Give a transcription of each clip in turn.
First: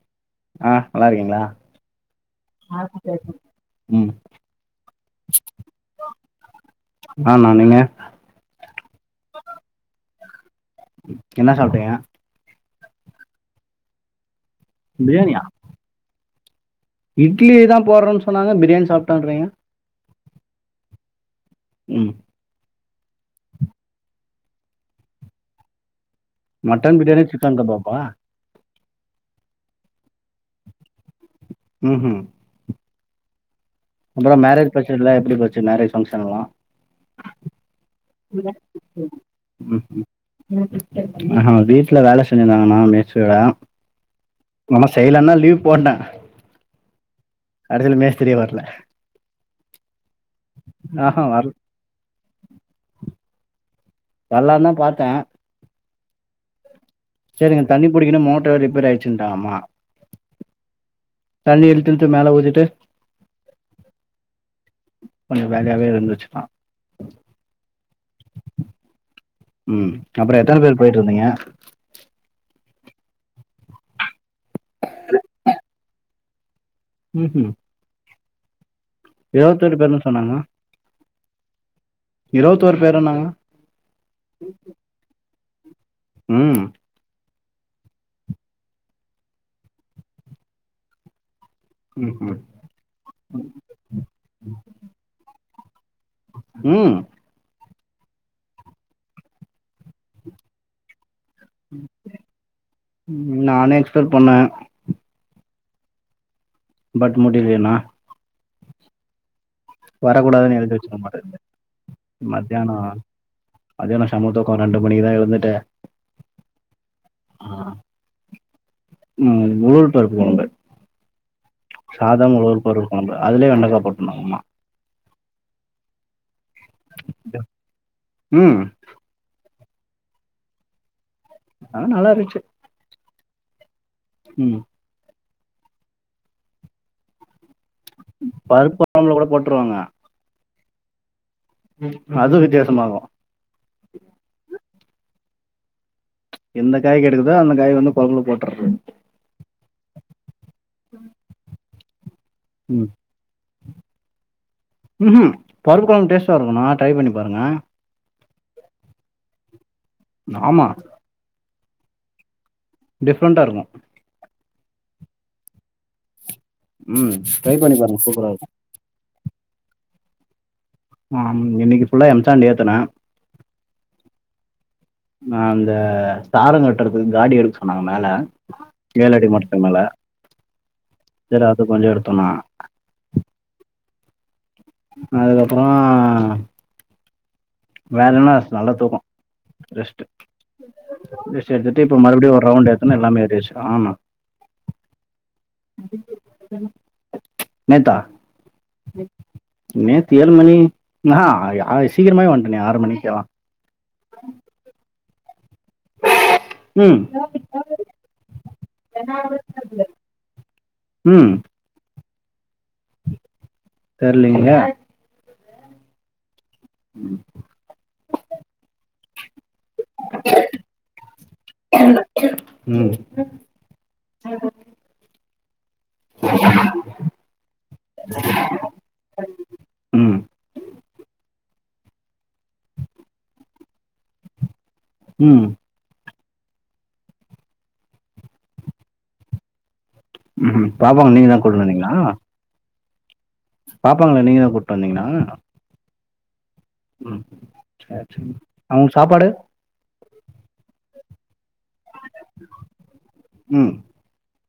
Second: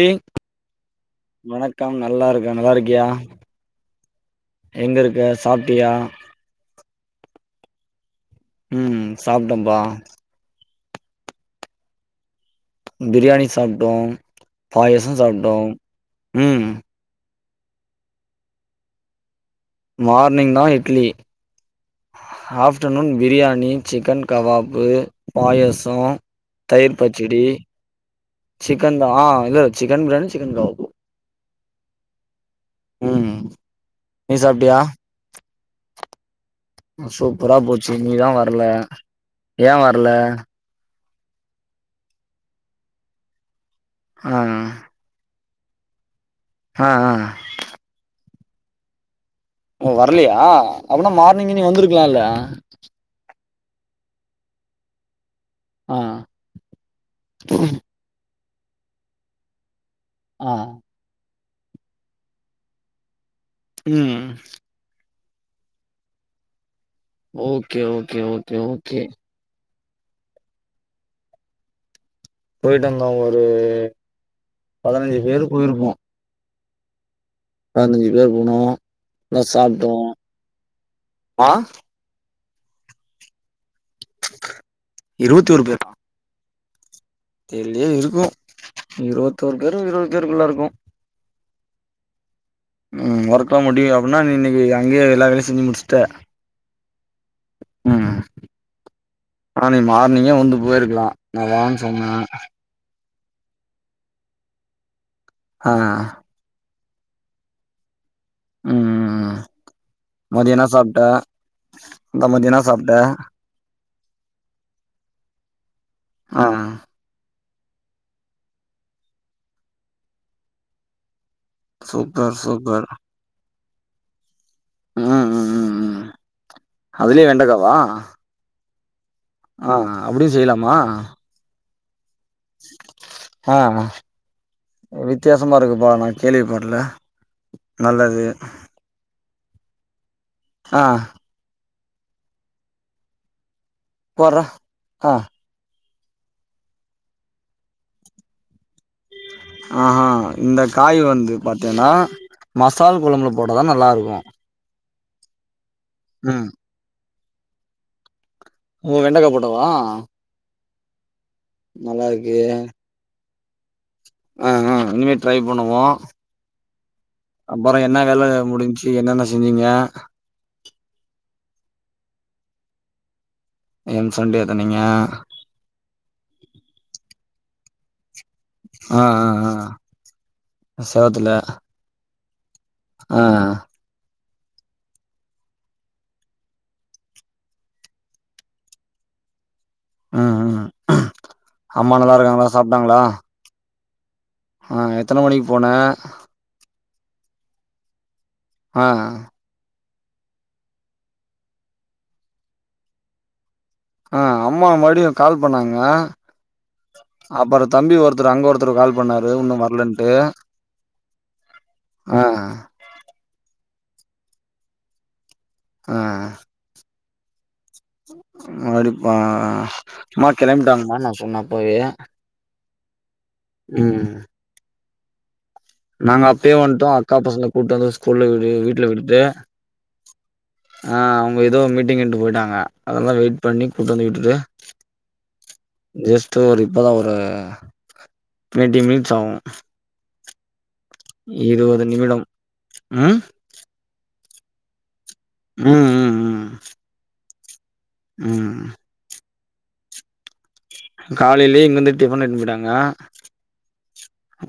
இ ஆ நல்லா இருக்கீங்களா வணக்கம் நல்லா இருக்க நல்லா இருக்கியா ம் எங்கருக்க சாப்டியா ஆமா நீங்க ம் ம் சாப்டம்ப்பா என்னா சாப்டீங்க பிரியாணி சாப்ட்டோ பாயாசம் சாப்ட்டோம் ம் இட்லியே தா போட்றோனு சொன்னாங்க பிரியாணி சாப்டன்றீங்க மார்னிங் தா இட்லி ம் ஆஃப்டர்நூன் பிரியாணி சிக்கன் கபாஃப்பு பாயாசோ மட்டன் பிரியாணி சிக்கன் கபாஃபா சிக்கன் தா ஆ இல்லல்ல சிக்கன் பிரியாணி சிக்கன் கவாப்பு ம் ம் ம் ம் அப்றோ மேரேஜ் பங்ஷன்லா எப்டி போச்சு மேரேஜ் பங்ஷன்ல்லா சூப்பரா போச்சி நீதா வர்ல ஏ வர்ல ஆ வீட்ல வேல செஞ்சிருந்தாங்கன்னா மீச்சுல ஆ செய்லன்னா லீவ் போட்ட ஆ ஆ கடைசியில மேஷ்திரியே வரல ஓ வரலயா அப்படின்னா ஆஹா வர மார்னிங்கே நீ வந்துருக்கலாம்ல்ல வர்லாந்தான் பாத்தேன் ஆ சேரிங்க தண்ணி புடிக்கணும் மோட்டர் வேற ரிப்பர் ஆயிச்சுன்ட்டாமா ஆ தண்ணி இருக்குன்டு மேல ஊத்திட்டு உம் கொஞ்சம் வேலயாவே இருந்துச்சுன்னா ஓகே ஓகே ஓகே ஓகே ம் அப்புறம் எத்தனை பேர் போயிட்டு இருந்தீங்க போயிட்டு இருந்தோம் ஒரு பதினஞ்சு பேர் போயிருப்போ உம் ம் பதினஞ்சி பேர் போனோம் நல்லா இருபத்தொரு பேர்னு சாப்ட்டோம் சொன்னாங்க ஆ இருவத்தோரு பேருண்ணாங்க இருவத்தோரு பேரா உம் தெர்லயே இருக்கும் இருபத்தோரு பேரும் இருபது பேருக்குள்ள இருக்கும் உம் உம் ம் ஒர்க்ல்லாம் முடியும் அப்டினா நீ இன்னைக்கு அங்கயே எல்லா வேலையும் செஞ்சு முடிச்சுட்ட உம் ம் ஆனா நீ மார்னிங்கே வந்து போயிருக்கலாம் நா வான்னு சொன்ன நானே எக்ஸ்பெட் பண்ண ஆ பட் முடிலேனா உம் மதியம் வரக்கூடாதுன்னு என்ன எழுதி சாப்ட்ட வச்சிருக்க மாட்டேன் அதா மதியம் என்னா சாப்ட்ட மத்தியானம் செம தூக்கம் ரெண்டு மணிக்கு தான் எழுந்துட்டு ஆ ஆ [unintelligible] சாதம் சூப்பர் [unintelligible] பருப்பு சூப்பர் குழம்பு அதுலயே வெண்டைக்கா போட்ருந்தாங்க அம்மா அதுலே வெண்டக்காவா உம் ஆ அப்படியும் செய்யலாமா ஆ நல்லா இருச்சு ஆ ம் வித்தியாசமா இருக்குப்பா நா கேள்விப்படல நல்லது பருப்பு கொழம்புல கூட போட்ருவாங்க ஆ அது வித்தியாசமாருக்கும் போற ஆ எந்த காய் கெடைக்குதோ அந்த காய் வந்து கொழம்புல போட்டுறது ஆ இந்த காய் வந்து பாத்தீன்னா ம் மசால் குழம்புல போட்டா தான் நல்லாயிருக்கும் ம் ம் பருப்பு குழம்பு டேஸ்ட்டா ம் இருக்கும்ணா ட்ரை பண்ணி பாருங்க ஓ வெண்டக்கா போட்டாவா ஆமா நல்லாருகே டிஃப்ரெண்டா இருக்கும் ஆ ஆ இனிமே ட்ரை பண்ணுவோம் ம் ட்ரை பண்ணி அப்பறம் என்ன பாருங்க சூப்பராக வேல இருக்கும் முடிஞ்ச்சு என்னென்ன செஞ்சீங்க ம் இன்னைக்கு ஃபுல்லா எம்சாண்ட் ஏத்துனே எம்சாண்ட் ஏத்துனீங்க அ அந்த தாரம் கட்டுறதுக்கு காடி எடுக்க சொன்னாங்க மேல ஆ ஏழடி ஆ மரத்து மேல ஆ செவத்துல சரி அது கொஞ்சம் எடுத்தோனா ஆ அதுக்கப்பறோ வேறன்ன நல்லா தூக்கம் ரெஸ்ட் ம் ம் ரெஸ்ட் எடுத்துட்டு அம்மா இப்ப நல்லா மறுபடியும் ஒரு இருக்காங்களா ரவுண்ட் எடுத்து சாப்ட்டாங்களா எல்லாமே ஏத்தியாச்சு ஆமா ஆ எத்தன மணிக்கு போன நேத்தா ஆ நேத்து ஏழு மணி நா ஆ சீக்கரமாவே வண்டேனே ஆறு மணிக்கெல்லாம் ஆ அம்மா மறுபடியும் கால் பண்ணாங்க ம் அப்பறம் தம்பி ஒருத்தர் அங்க ஒருத்தர் கால் பண்ணாரு இன்னும் வரலன்ட்டு ம் ஆ தெர்லைங்களே ஆ ம் அடிப்பா அம்மா கெளம்பிட்டாங்கமா நா சொன்ன அப்போயே ம் ம் நாங்க அப்பயே வந்துட்டோம் அக்கா பசல கூட்டுவந்து ஸ்கூல்ல இருந்து வீட்ல விட்டு ம், ஆ அவுங்க ஏதோ மீட்டிங்ன்னு போய்ட்டாங்க அதெல்லாம் வெயிட் பண்ணி கூட்டி வந்து வுட்டுட்டு ம் ஜஸ்ட்டு ஒரு இப்பதா ஒரு டுவெண்ட்டி மினிட்ஸ் ஆகும் ம் ம் பாப்பாவ நீங்க தா கூட்டுன்னு இருவது வந்தீங்களா நிமிடம் ம் பாப்பாங்கள நீங்க தா கூட்டு வந்தீங்கலா ம் ம் ம் ம் சேர் சேர் ம் அவுங்க சாப்பாடு காலையிலயே இங்கிருந்து டிபன் எட்டுனு போய்ட்டாங்க ம்.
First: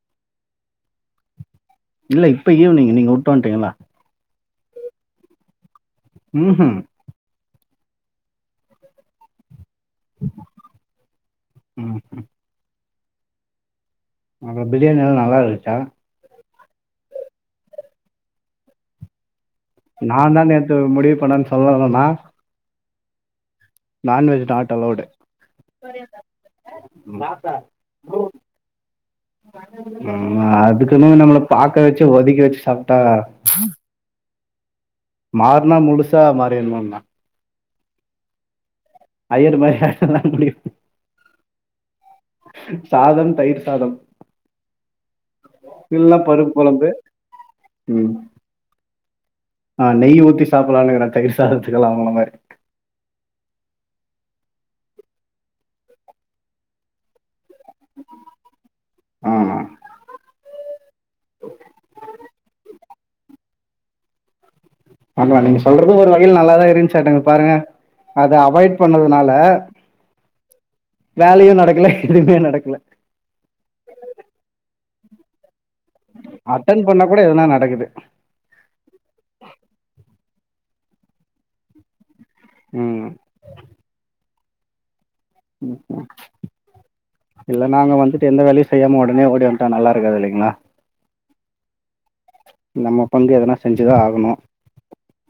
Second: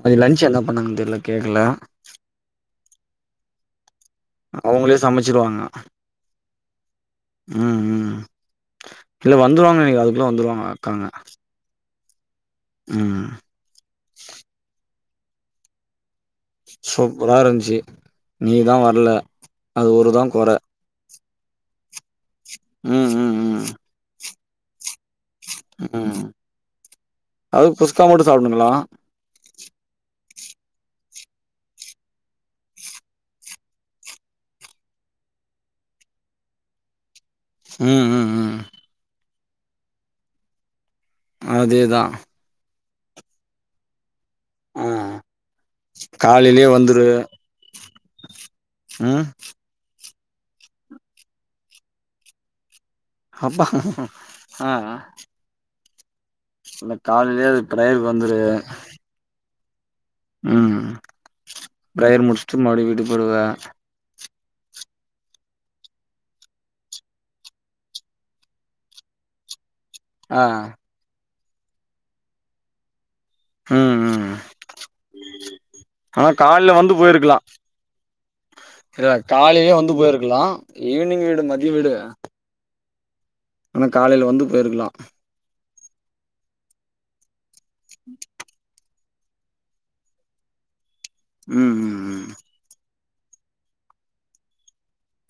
அது லஞ்ச் என்ன பண்ணாங்க தெர்ல கேக்கல இல்ல இப்ப ஈவினிங் நீங்க வுட்டு வன்ட்டீங்கல்ல அவுங்களே சமச்சிருவாங்க ம்ஹ்ம். அ அ இல்ல வந்துருவாங்கன் நெனைக்கிறே அதுக்குள்ள வந்துருவாங்க அக்காங்க அ அ ஆ அப்பற பிரியாணி எல்லா நல்லா இருந்துச்சா சூப்பரா இருந்துச்சு நீதா வர்ல நான் தா நேத்து முடிவு பண்ணன்னு சொல்லல்ல நா அ அ அ நான்வெஜ் நாட் அலௌடு ம் அது குஷ்கா மட்டு சாப்டுனுங்களா ம் அதுக்குன்னு நம்மள பாக்க வச்சு ஒதக்கி வச்சு சாப்ட்டா மாற்னா முழுசா மாறின்னும்ன்னா ம் ம் ம் ஐயர் மாறி ஆகலா முடியு அதேதா சாதம் தயிர் சாதம் ம் இல்ல பருப்பு காலையிலயே கொழம்பு ம் அ நா நெய் ஊத்தி சாப்புட்லான்னு இருக்கறே தயிர் சாதத்துக்குலா உங்கள மாறி அஃப்பா ஆ இல்ல கால்லயே அது பிரேயருக்கு வந்துரு அ ம் பிரேயர் முடிச்சுட்டு மறுபடியு வீட்டுக்கு போயிடுவ ஆமா நீங்க சொல்றது ஒரு வகையில நல்லாதா இருந்சாட்டக்க பாருங்க அதை அவாய்ட் பண்ணதுனால அ வேலையு நடக்கல எதுமே நடக்கல ம் ம் ஆனா கால்ல அட்டெண்ட் வந்து பண்ணா கூட போயிருக்கலா எதுனா நடக்குது. இர்ரா காலைலயே வந்து போயிருக்கலா ஈவினிங் விடு மதிய விடு ம் அனா காலையில வந்து போயிருக்கலா இல்ல நாங்க வந்துட்டு எந்த வேலையு செய்யாம உடனே ஓடிவன்டா நல்லா இருக்காது இல்லைங்களா ம் ம் ம் நம்ம பங்கு எதுனா செஞ்சுதா ஆகணு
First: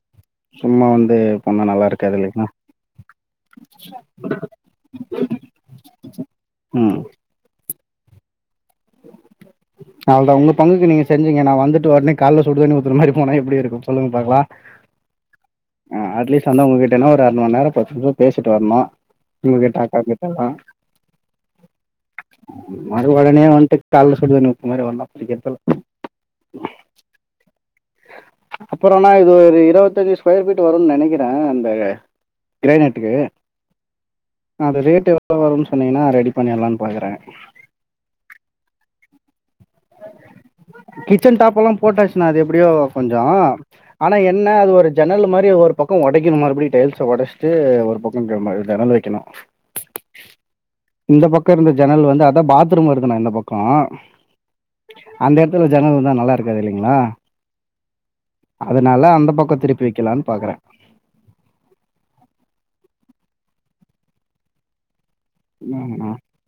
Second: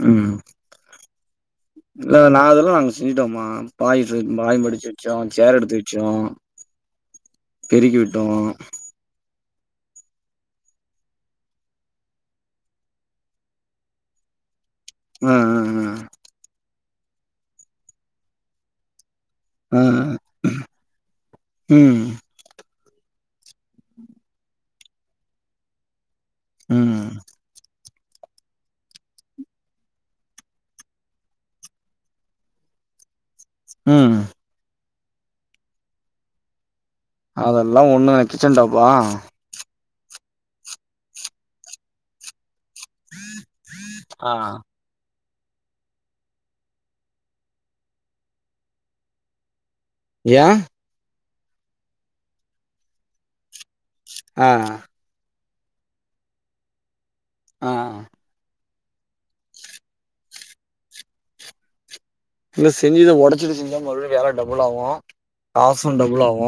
ம் சும்மா வந்து ரொம்ப நல்லா இருக் இல்ல நா இதெல்லா நாங்க செஞ்சுட்டோம்மா பாய் இது பாய் மடிச்சு வச்சோ சேர் எடுத்து வச்சோ ம் பெருக்கிவிட்டோ அவ்ளதா உங்க பங்குக்கு நீங்க செஞ்சிங்க நா வந்துட்டு உடனே கால்ல சுடுதண்ணி ஊத்துன மாறி போனா எப்டி இருக்கும் சொல்லுங்க பாக்கலா ஆ ஆ அ அட்லீஸ்ட் வந்து உங்ககிட்டனா ஒரு அரை மந்நேரோ பத்து நிம்ஷோ பேசிட்டு வரணு உங்ககிட்ட ஆ ஆ அக்காகிட்டலா ம் மறு உடனே வன்ட்டு கால்ல சுடு தண்ணி ஊத்துன மாறி வந்தா புடிக்கறதில்ல ம் அப்புறம்னா இது ஒரு இருவத்தஞ்சு ஸ்கொயர் ஃபீட் வரும்னு நினைக்கிறே அந்த கிரேநட்டுக்கு உம் அது ரேட் எவ்ளோ வருன் சொன்னீங்கனா ரெடி பண்ணிட்லான் பாக்கறே அதெல்லா ஒண்ணு [unintelligible] கிச்சன் டாபெல்ல போட்டாச்மா அது எப்டியோ கொஞ்சோ ஆனா ஆ என்ன அது ஒரு ஜன்னல் மாறி ஒரு பக்கோ ஒடைக்குணு மறுபடி டைல்ஸ ஒடச்ட்டு ஒரு பக்கோ க ஜன்னல் வெக்கணு யா இந்த பக்க இருந்த ஜன்னல் வந்து அதா பாத்ரூம் வருதுணா இந்த பக்கோ அ அ அந்த எடத்துல ஜன்னல் வந்தா நல்லா இருக்காது இல்லேங்க்ளா ஆ அதனால அந்த பக்கோ திருப்பி வெக்கலான் பாக்கறே இல்ல செஞ்சுத ஒடச்சிடுச்சுங்களான் மறுபடியு வேல டபுள் ஆகு காசும் டபுள் ஆகு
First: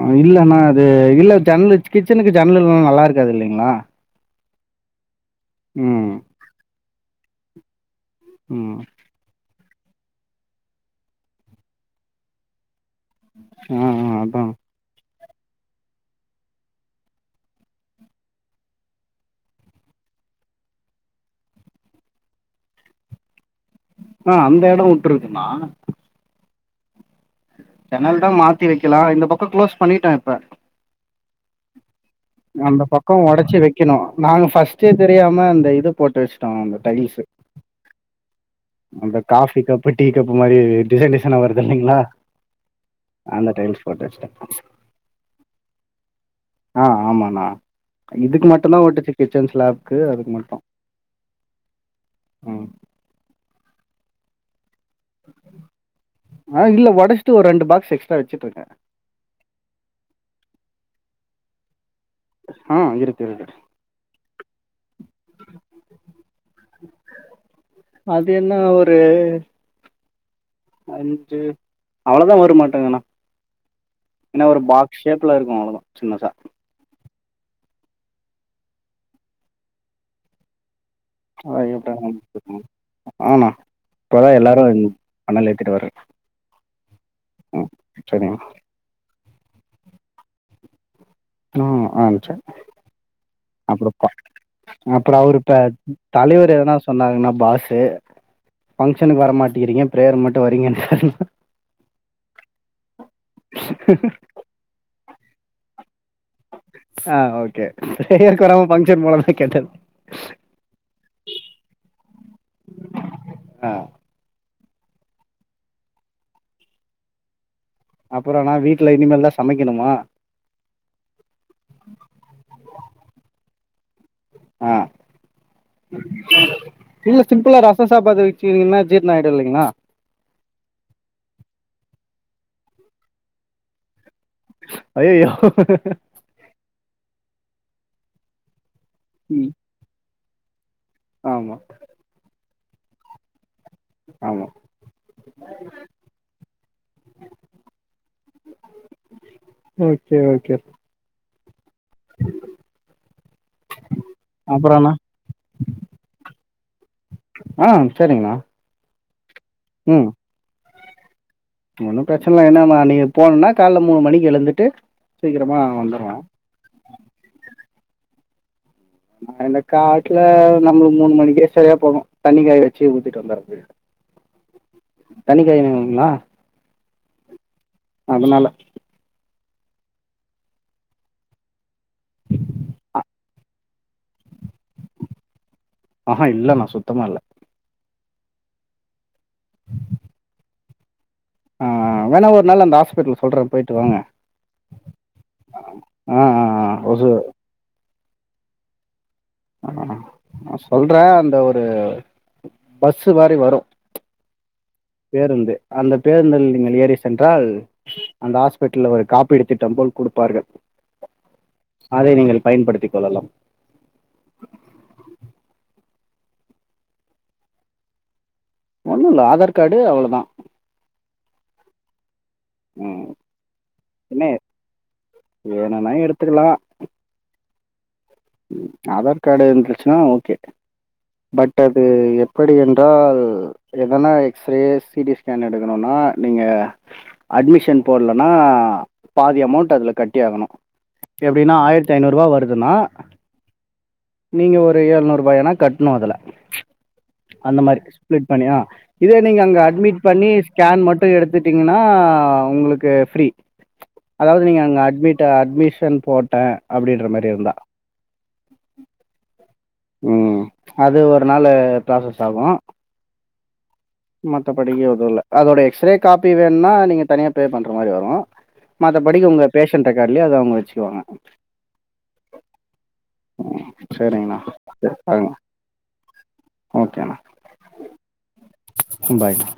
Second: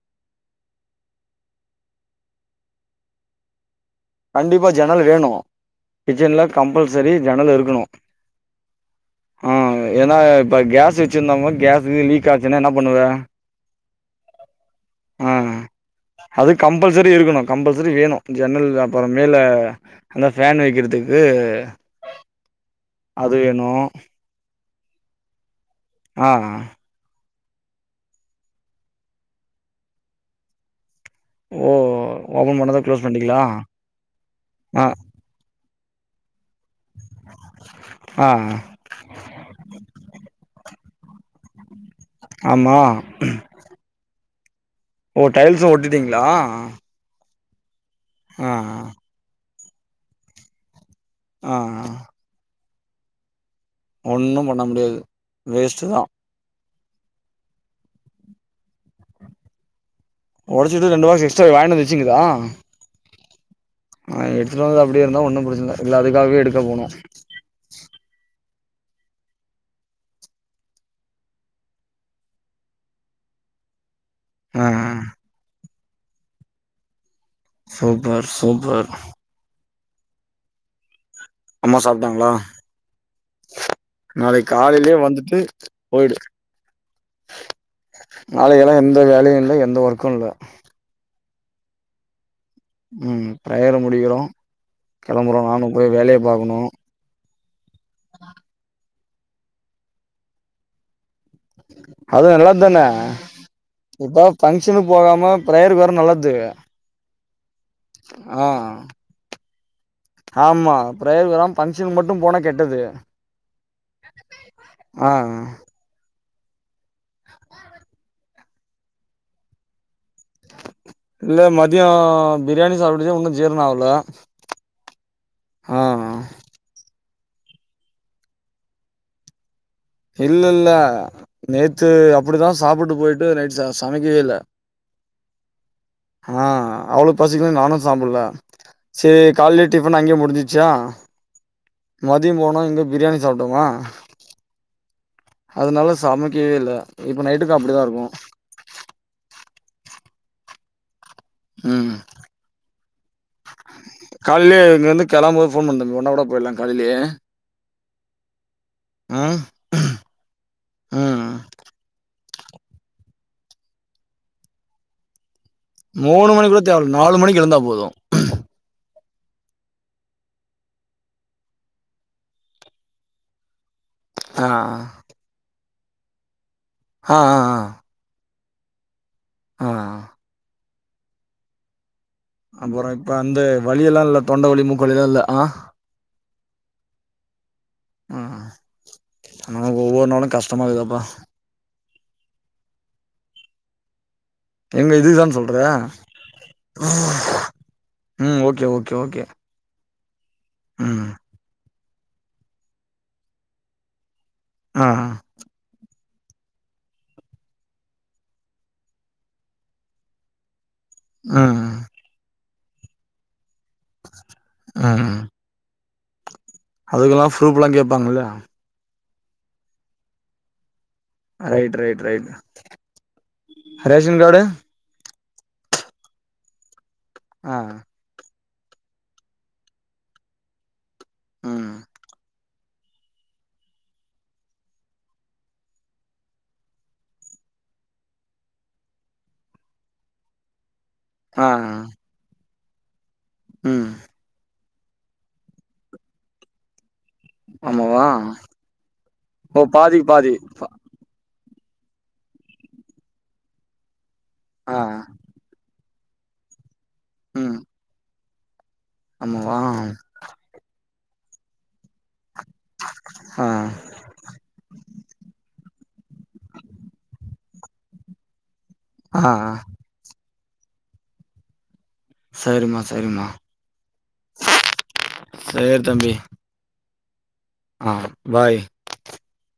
அ இல்லன்னா அது இல்ல ஜன்னல் கிச்சனுக்கு ஜன்னல் இல்லேன நல்லா இருக்காது இல்லேங்க்ளா கண்டிப்பா ஜன்னல் வேணு கிச்சன்ல கம்பல்சரி ஜன்னல் இருக்குணு ம் ஆ ஏன்னா இப்ப கேஸ் வெச்சிருந்தவங்களா கேஸ் லி லீக் ஆச்சுனா என்ன பண்ணுவ ஆ ஆ அதா ஆ அது கம்பல்சரி இருக்குணு கம்பல்சரி வேணு ஜன்னல் அப்பறோ மேல அங்க ஃபேன் வெக்கிறதுக்கு அது வேணு ஆ அந்த இடம் வுட்டுருக்குண்ணா ஆ ஆ ஜன்னல் தா மாத்தி வெக்கலா இந்த பக்கோ க்ளோஸ் பண்ணிட்டே இப்ப ஓ ஓபன் பண்ணாதா அந்த க்ளோஸ் பக்கோ பண்ணிட்டீங்களா ஒடச்சு வெக்கணு நாங்க ஆ ஃபர்ஸ்ட்டே தெரியாம அந்த இது போட்டு வெச்ட்டோ அந்த டைல்ஸ்சு ஆ ஆ நம்ப காஃபி கப்பு டீ கப்பு மாரி டிசைன் டிசைனா வருதில்லேங்க்ளா ஆமா அந்த டைம் ஸ்பாட் வெச்சுட்டே ஓ டைல்ஸ்சு ஒட்டிட்டீங்க்ளா ஆ ஆமாண்ணா இதுக்கு மட்டு தா ஒட்டுச்சு கிச்சன் ஸ்லாப்கு அதுக்கு மட்டு ஆ ஆ ம் ஒன்னும் பண்ண முடியாது வேஸ்ட்டு தா ஆ இல்ல ஒடச்ட்டு ஒரு ரெண்டு பாக்ஸ் எக்ஸ்ட்ரா வெச்சிட்ருக்கே ஒடச்சிட்டு ரெண்டு பாக்ஸ் எக்ட்ரா வ வாங்கிட் வந்து வெச்சிங்க்ளா ஆ இருக்கு இருக்கு நா எடுத்துட் வந்து அப்டியே இருந்தா ஒன்னு பிரச்சனில்ல இல்ல அதுக்காகவே எடுக்க போணு அது என்ன ஒரு அஞ்சு அவ்ளோதா வரமாட்டுங்கண்ணா ஏன்னா ஒரு ஆ பாக்ஸ் ஷேப்ல இருக்கு அவ்ளோதா சின்னதா சூப்பர் சூப்பர் அம்மா ஆமா நாளைக் காலைலேயே வந்துட்டு வர்றே போய்டு ம் சரிங்க நாளைக்கெல்லா எந்த வேலையு இல்ல எந்த ஒர்க்கு இல்ல ம் ஆ ச ம் ப்ரேயர அவுர் விருப்ப முடிக்கிறோ அப்றொ கெளம்புறோ அவுரு ப நானு போய் வேலைய தலைவரு பாக்கணு எதனா சொ சொன்னாங்கனா பாஸ்சு பங்க்ஷனுக்கு வரமாட்டிறீங்க ப்ரேயர் மட்டு வரீங்கன் அது நல்லது தான இப்ப பங்க்ஷனுக் போகாம ப்ரேயருக் வர நல்ல ஆ ஓகே ப்ரேயருக் ஆ வராம பங்க்ஷன் போனா தா கெட்டது ஆமா ப்ரேயர்க் வராம பங்க்ஷன் மட்டு போனா கெட்டது ஆ ஆ அப்பறொணா வீட்ல இனிமேல் தா சமைக்கணுமா இல்ல மதியொ பிரியாணி சாப்டதே உன்னும் ஜீரணொ ஆவ்ல ஆ இல்ல சிம்பிளா ரசொ சாப்பாடு வெச்சிங்கனா ஜீர்ணொ ஆகிடு இல்லைங்களா இல்லல்ல நேத்து அப்டிதா சாப்பிட்டு போயிட்டு நைட் சமைக்கவே இல்ல அய்யய்யோ ஆ அவுளுக் பசிக்கலன் நானு சாப்பிடல செரி காலைலே டிபனு அங்கியே முடிஞ்சிச்சா ஆமா மதிய போனோ இங்க பிரியாணி சாப்ட்டமா ஆமா அதனால சமைக்கவே இல்ல இப்ப நைட்டுக்கு அப்டிதா இருக்கு ஓகே ஓகே ம் காலைலயே அப்புறம்ண்ணா இங்கேந்து கெளம்ப போது போன் பண் தம்பி ஒன்னாகூட போய்ரலாம் காலைலயே அ சேரிங்ணா ம் ம் ஒன்னு பிரச்சன இல்ல என்னம்மா நீங் போனும்னா கால்ல மூணு மணிக்கு எழுந்துட்டு சீக்கிரமா மூணு மணி கூட தேவல்ல நாலு மணிக் எழுந்தா போது அந்த காட்ல நம்மள மூணு மணிக்கே சரியா போகு தண்ணிக்காய வச்சு ஊத்திட்டு வந்தரது [unintelligible] ஆ அ தண்ணிக்காய வெக்கணுமா ஆ அ அத்னால ஆ அப்றொ இப்ப அந்த வலியெல்லா இல்ல தொண்ட வலி மூக்கு வலிலா இல்ல அ ஆ ஹா இல்லணா சுத்தமா இல்ல ஆ ஆ ஒவ்வொரு நாளு கஷ்டமா இருக்குதப்பா ஆ வேணா ஒரு நாள் அந்த ஹாஸ்பிடல் சொல்ற போயிட்டு வாங்க எங்க இதுக்குதான் சொல்ற ஆ ஆ ஆ ஒசு ம் ஓகே ஓகே ஓகே ஆ நா சொல்ற ம் அந்த ஒரு பஸ்சு மாரி வரு ஆ பேருந்து அந்த பேருந்தில் நீங்கள் ஏறி சென்றால் அந்த ஹாஸ்பிடல்ல ஒரு காப்பிடு திட்டம் போல் குடுப்பார்கள் ம் ம் அதை நீங்கள் பயன்படுத்திக் கொள்ளலாம் ம் அதுக்குலா ப்ரூப்லா கேப்பாங்கல்ல ஒன்னு இல்ல ஆதார் கார்டு அவ்ளோதா ரைட் ரைட் ரைட் ம் ரேஷன் அண்ண கார்டு வேணுன்னா எடுத்துக்கலா ஆ ம் ஆதார் கார்டு இர்ந்துச்சுனா ஓகே பட் ம் அது எப்படி என்றால் என்னனா எக்ஸ்ரே சிடி ஸ்கேன் எடுக்கணுனா நீங்க அட்மிஷன் போட்லன்னா பாதி அமௌண்ட் அதுல கட்டி ஆகணு ஆ எப்டின்னா ஆயிரத்தி ஐநூறுபா வருதுன்னா ம் நீங்க ஒரு எழ்நூறுபாயானா கட்ணு அதுல அந்த மாரி ஆமாவா ஸ்பிளிட் பண்ணியா இதே நீங்க அங்க ஓ அட்மிட் பாதிக்கு பண்ணி பாதி ஸ்கேன் மட் டு எடுத்துட்டீங்கனா உங்களுக்கு ஃப்ரீ அதாவது நீங்க அங்க ஆ அட்மி அட்மிஷன் போட்ட அப்டின்ற மாரி இருந்தா ஆமா வா ம் அது ஒரு நாளு ப்ராசஸ் ஆகு ஆ மத்தபடிக்கு எதுவுல்ல அதோட எக்ஸ்ரே காப்பி வேணுனா நீங்க தனியா பே பண்ற மாரி வரு ஆ மத்தபடிக்கு உங்க பேஷன்ட் ரெக்காட்லயே அத அவுங்க வச்சுக்குவாங்க சரிம்மா சரிம்மா ம் சரிங்கண்ணா பாருங்க சேரி தம்பி ஓகேணா ஆ பாய் பாய்பா